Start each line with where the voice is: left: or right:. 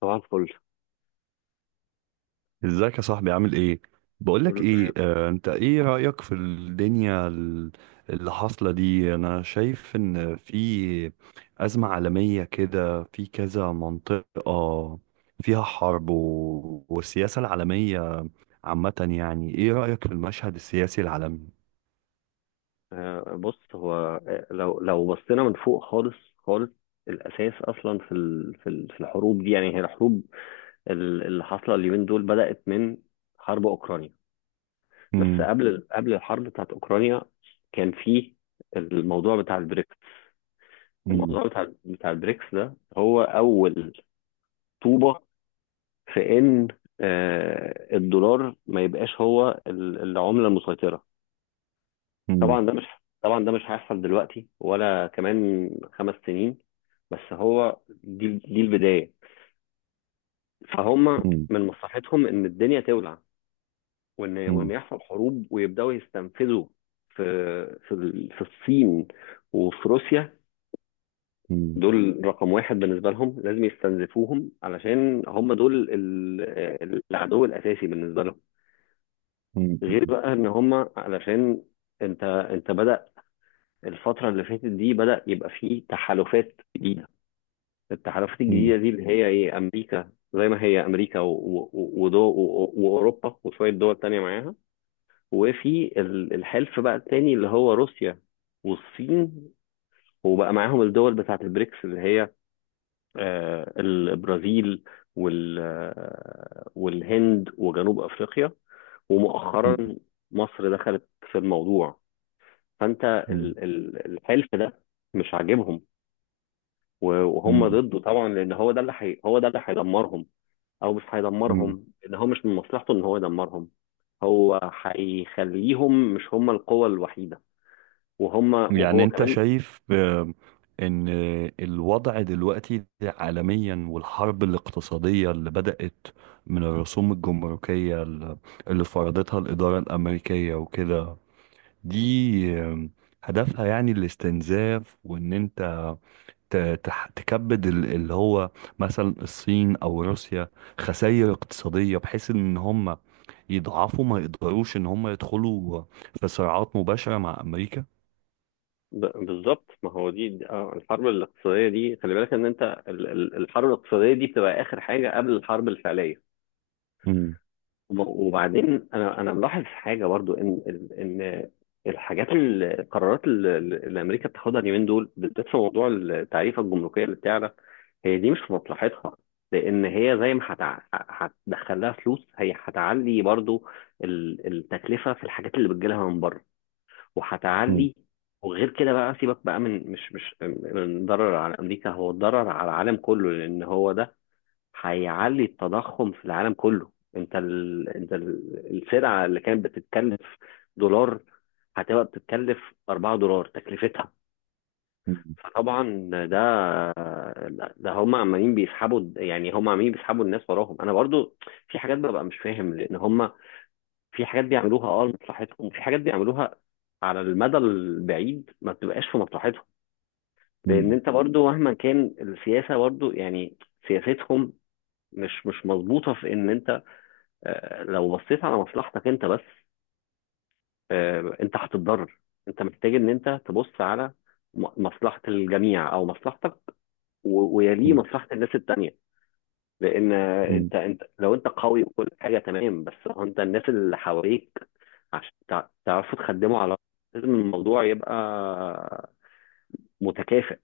left: طبعا فل.
right: ازيك يا صاحبي، عامل ايه؟ بقولك
left: كله
right: ايه،
left: تمام.
right: انت ايه رأيك في الدنيا اللي حاصلة دي. انا شايف ان في أزمة عالمية كده، في كذا منطقة فيها حرب والسياسة العالمية عامة. يعني ايه رأيك في المشهد السياسي العالمي؟
left: آه، بص هو. آه، لو بصينا من فوق خالص خالص، الاساس اصلا في الحروب دي. يعني هي الحروب ال- اللي حاصله اليومين دول بدات من حرب اوكرانيا. بس
right: مم.
left: قبل الحرب بتاعت اوكرانيا كان في الموضوع بتاع البريكس.
right: مم.
left: الموضوع بتاع البريكس ده هو اول طوبه في ان آه، الدولار ما يبقاش هو ال- العمله المسيطره.
right: مم.
left: طبعا ده مش طبعا ده مش هيحصل دلوقتي ولا كمان 5 سنين. بس هو دي البداية. فهم
right: مم.
left: من مصلحتهم ان الدنيا تولع، وان
right: مم.
left: يحصل حروب ويبداوا يستنفذوا في في الصين وفي روسيا.
right: مم.
left: دول رقم واحد بالنسبة لهم، لازم يستنزفوهم علشان هم دول ال- ال- العدو الأساسي بالنسبة لهم.
right: مم.
left: غير بقى ان هم، علشان انت بدأ الفترة اللي فاتت دي، بدأ يبقى فيه تحالفات جديدة. التحالفات
right: مم.
left: الجديدة دي اللي هي إيه، أمريكا زي ما هي أمريكا و- و- و- ودو و- و- وأوروبا وشوية دول تانية معاها. وفي ال- الحلف بقى التاني اللي هو روسيا والصين، وبقى معاهم الدول بتاعت البريكس اللي هي آه، البرازيل وال آه، والهند وجنوب أفريقيا. ومؤخرا مصر دخلت في الموضوع. فانت
right: مم.
left: ال- ال- الحلف ده مش عاجبهم. و- وهم
right: مم.
left: ضده طبعا لان هو ده اللي حي... هو ده اللي هيدمرهم. او مش
right: مم.
left: هيدمرهم، ان هو مش من مصلحته ان هو يدمرهم. هو هيخليهم مش هم القوة الوحيدة، وهم
right: يعني
left: وهو
right: انت
left: كمان.
right: شايف، ان الوضع دلوقتي عالميا والحرب الاقتصادية اللي بدأت من الرسوم الجمركية اللي فرضتها الإدارة الأمريكية وكده، دي آه، هدفها يعني الاستنزاف، وان انت تكبد اللي هو مثلا الصين او روسيا خسائر اقتصادية، بحيث ان هم يضعفوا ما يقدروش ان هم يدخلوا في صراعات مباشرة مع امريكا.
left: ب- بالظبط، ما هو دي آه، الحرب الاقتصادية دي، خلي بالك ان انت ال- ال- الحرب الاقتصادية دي بتبقى اخر حاجة قبل الحرب الفعلية.
right: مم.
left: وب- وبعدين انا ملاحظ حاجة برضو ان ان الحاجات ال- القرارات اللي امريكا بتاخدها اليومين دول بالذات في موضوع التعريفة الجمركية اللي بتعلى، هي دي مش في مصلحتها. لان هي زي ما هتع- هتدخل لها فلوس، هي هتعلي برضو ال- التكلفه في الحاجات اللي بتجيلها من بره، وهتعلي. وغير كده بقى سيبك بقى من مش من ضرر على امريكا، هو الضرر على العالم كله لان هو ده هيعلي التضخم في العالم كله. انت ال... انت ال- السلعه اللي كانت بتتكلف دولار، هتبقى بتتكلف 4 دولار تكلفتها.
right: مم.
left: فطبعا ده، ده هم عمالين بيسحبوا. يعني هم عمالين بيسحبوا الناس وراهم. انا برضو في حاجات ببقى مش فاهم، لان هم في حاجات بيعملوها اه لمصلحتهم، وفي حاجات بيعملوها على المدى البعيد ما بتبقاش في مصلحتهم. لان
right: مم.
left: انت برضو مهما كان السياسه برضو يعني سياستهم مش مظبوطه. في ان انت آه، لو بصيت على مصلحتك انت بس، آه، انت هتتضرر. انت محتاج ان انت تبص على م- مصلحه الجميع او مصلحتك، و- ويليه
right: مم.
left: مصلحه الناس التانيه. لان
right: مم.
left: انت لو انت قوي وكل حاجه تمام، بس هو انت الناس اللي حواليك عشان تع- تعرفوا تخدموا على بعض، لازم الموضوع يبقى متكافئ.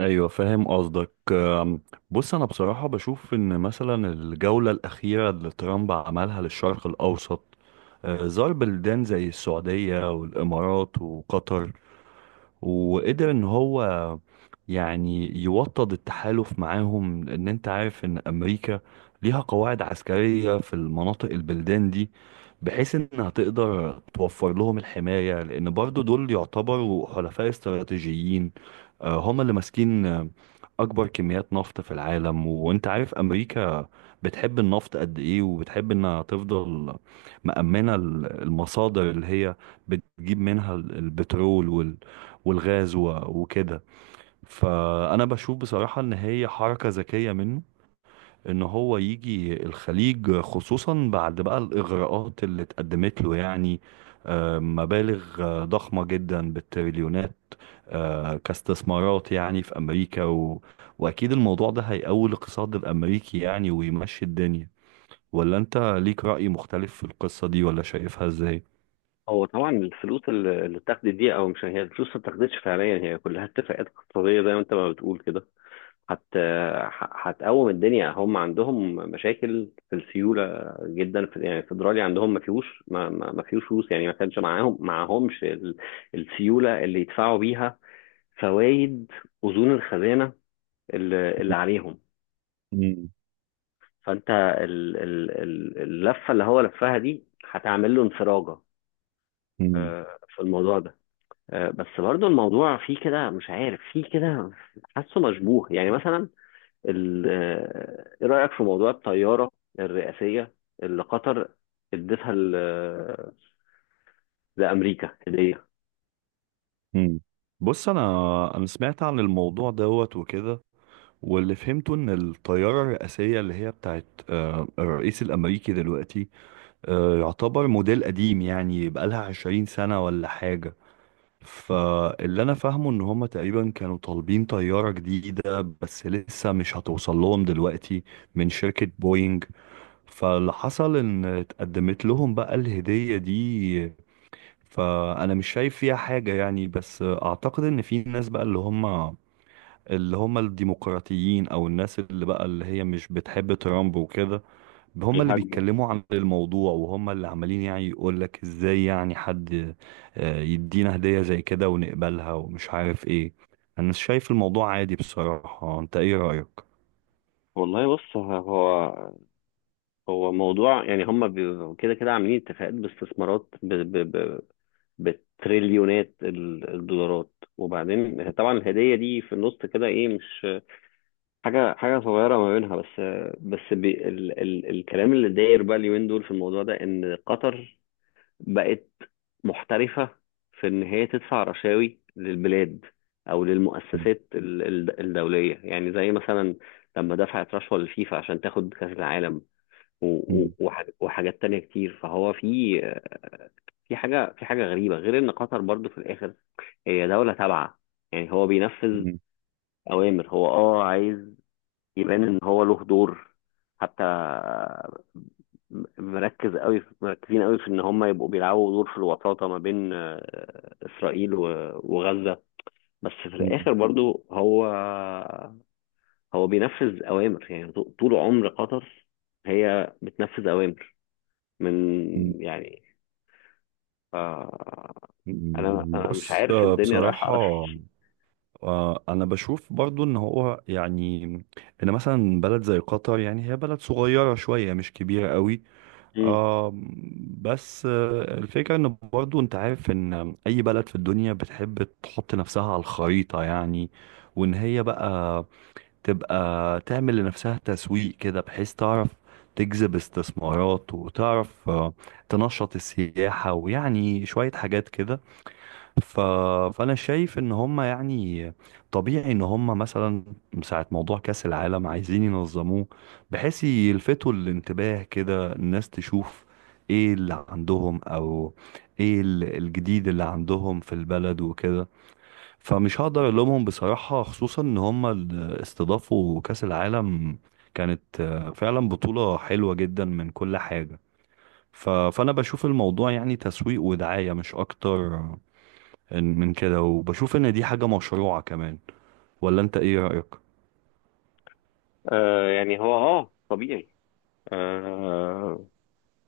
right: ايوه، فاهم قصدك. بص، انا بصراحه بشوف ان مثلا الجوله الاخيره اللي ترامب عملها للشرق الاوسط، زار بلدان زي السعوديه والامارات وقطر، وقدر ان هو يعني يوطد التحالف معاهم، لان انت عارف ان امريكا ليها قواعد عسكرية في المناطق البلدان دي، بحيث انها تقدر توفر لهم الحماية، لان برضو دول يعتبروا حلفاء استراتيجيين. هم اللي ماسكين اكبر كميات نفط في العالم، وانت عارف امريكا بتحب النفط قد ايه، وبتحب انها تفضل مأمنة المصادر اللي هي بتجيب منها البترول والغاز وكده. فانا بشوف بصراحة ان هي حركة ذكية منه، ان هو يجي الخليج، خصوصا بعد بقى الاغراءات اللي اتقدمت له، يعني مبالغ ضخمة جدا بالتريليونات، كاستثمارات يعني في امريكا واكيد الموضوع ده هيقوي الاقتصاد الامريكي يعني ويمشي الدنيا. ولا انت ليك رأي مختلف في القصة دي، ولا شايفها ازاي؟
left: هو طبعا الفلوس اللي اتاخدت دي، او مش هي الفلوس ما اتاخدتش فعليا، هي كلها اتفاقات اقتصاديه زي ما انت ما بتقول كده. هت ح- هتقوم الدنيا. هم عندهم مشاكل في السيوله جدا. في يعني الفدرالي عندهم ما فيهوش ما فيهوش فلوس. يعني ما كانش معاهم معاهمش ال- السيوله اللي يدفعوا بيها فوائد اذون الخزانه اللي عليهم.
right: مم.
left: فانت ال- ال- ال- اللفه اللي هو لفها دي هتعمل له انفراجه
right: مم.
left: آه، في الموضوع ده. آه، بس برضو الموضوع فيه كده مش عارف فيه كده، حاسه مشبوه. يعني مثلا ال- آه، ايه رأيك في موضوع الطيارة الرئاسية اللي قطر ادتها ل- لأمريكا هدية؟
right: مم. بص، انا سمعت عن الموضوع دوت وكده، واللي فهمته ان الطيارة الرئاسية اللي هي بتاعت الرئيس الامريكي دلوقتي يعتبر موديل قديم، يعني بقالها 20 سنة ولا حاجة. فاللي انا فاهمه ان هما تقريبا كانوا طالبين طيارة جديدة، بس لسه مش هتوصل لهم دلوقتي من شركة بوينج. فاللي حصل ان اتقدمت لهم بقى الهدية دي. فانا مش شايف فيها حاجة يعني، بس اعتقد ان في ناس بقى اللي هم الديمقراطيين، او الناس اللي بقى اللي هي مش بتحب ترامب وكده. هم اللي
left: بيهاجموا.
right: بيتكلموا عن الموضوع، وهم اللي عمالين يعني يقول لك ازاي يعني حد يدينا هدية زي كده ونقبلها، ومش عارف ايه. انا شايف الموضوع عادي بصراحة، انت ايه رأيك؟
left: والله، بص، ه- هو هو موضوع يعني هم بي- كده كده عاملين اتفاقات باستثمارات ب... ب... ب... بتريليونات ال- الدولارات. وبعدين طبعا الهدية دي في النص كده ايه، مش حاجة حاجة صغيرة ما بينها. بس بي... ال... ال... الكلام اللي داير بقى اليومين دول في الموضوع ده ان قطر بقت محترفة في إن هي تدفع رشاوي للبلاد أو للمؤسسات ال- ال- الدولية. يعني زي مثلا لما دفعت رشوة للفيفا عشان تاخد كأس العالم، و- و- وح- وحاجات تانية كتير. فهو في في حاجة في حاجة غريبة. غير إن قطر برضو في الآخر هي دولة تابعة، يعني هو بينفذ أوامر. هو أه عايز يبان ان هو له دور. حتى مركز قوي، مركزين قوي، في ان هم يبقوا بيلعبوا دور في الوساطه ما بين آه، اسرائيل و- وغزه. بس في الاخر برضو، هو بينفذ اوامر. يعني ط- طول عمر قطر هي بتنفذ اوامر من يعني آه، انا مش
right: بص،
left: عارف الدنيا رايحه
right: بصراحة
left: على فين.
right: أنا بشوف برضو إن هو يعني إن مثلا بلد زي قطر يعني هي بلد صغيرة شوية، مش كبيرة قوي.
left: مم.
right: آه. بس الفكرة ان برضو انت عارف ان اي بلد في الدنيا بتحب تحط نفسها على الخريطة، يعني وان هي بقى تبقى تعمل لنفسها تسويق كده، بحيث تعرف تجذب استثمارات، وتعرف تنشط السياحة، ويعني شوية حاجات كده. ف... فانا شايف ان هم يعني طبيعي ان هم مثلا ساعة موضوع كأس العالم عايزين ينظموه، بحيث يلفتوا الانتباه كده الناس تشوف ايه اللي عندهم، او ايه الجديد اللي عندهم في البلد وكده. فمش هقدر الومهم بصراحة، خصوصا ان هم استضافوا كأس العالم، كانت فعلا بطولة حلوة جدا من كل حاجة. فانا بشوف الموضوع يعني تسويق ودعاية مش اكتر من كده، وبشوف ان دي حاجة مشروعة كمان. ولا انت ايه رأيك؟
left: آه، يعني هو اه طبيعي. آه،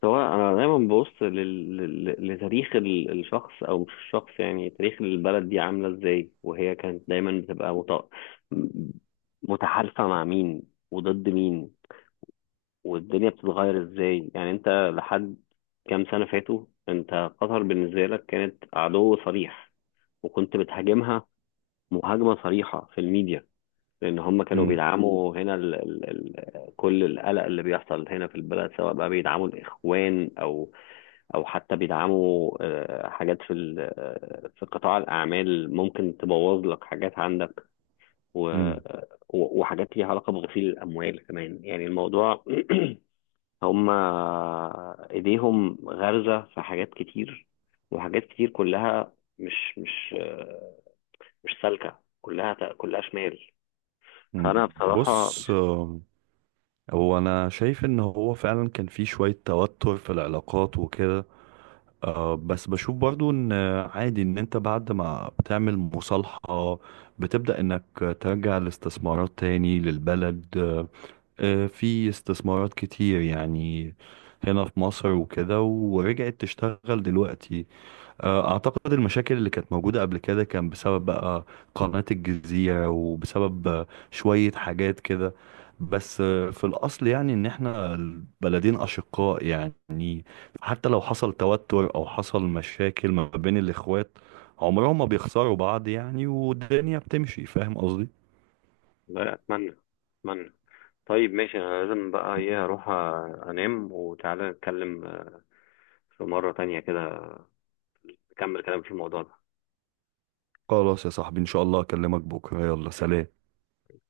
left: سواء انا دايما ببص لل... لل- لتاريخ ال- الشخص او مش الشخص، يعني تاريخ البلد دي عامله ازاي وهي كانت دايما بتبقى مت... متحالفه مع مين وضد مين. والدنيا بتتغير ازاي. يعني انت لحد كام سنه فاتوا انت قطر بالنسبه لك كانت عدو صريح، وكنت بتهاجمها مهاجمه صريحه في الميديا، لان هم كانوا
right: مم.
left: بيدعموا هنا ال... ال... ال... كل القلق اللي بيحصل هنا في البلد، سواء بقى بيدعموا الاخوان او او حتى بيدعموا آه، حاجات في ال- آه، في قطاع الاعمال ممكن تبوظ لك حاجات عندك، و-
right: مم.
left: آه، و- وحاجات ليها علاقه بغسيل الاموال كمان. يعني الموضوع هم ايديهم غارزه في حاجات كتير. وحاجات كتير كلها مش آه، مش سالكه، كلها كلها شمال.
right: مم.
left: فانا بصراحه.
right: بص، هو انا شايف ان هو فعلا كان في شوية توتر في العلاقات وكده. بس بشوف برضو ان عادي ان انت بعد ما بتعمل مصالحة، بتبدأ انك ترجع الاستثمارات تاني للبلد. في استثمارات كتير يعني هنا في مصر وكده، ورجعت تشتغل دلوقتي. أعتقد المشاكل اللي كانت موجودة قبل كده كان بسبب بقى قناة الجزيرة، وبسبب شوية حاجات كده. بس في الأصل يعني إن إحنا البلدين أشقاء، يعني حتى لو حصل توتر أو حصل مشاكل ما بين الإخوات، عمرهم ما بيخسروا بعض، يعني والدنيا بتمشي. فاهم قصدي؟
left: لا، اتمنى، اتمنى. طيب ماشي، انا لازم بقى ايه اروح انام. وتعالى نتكلم آه، في مرة تانية كده، نكمل كلام في الموضوع ده.
right: خلاص يا صاحبي، إن شاء الله أكلمك بكرة، يلا سلام.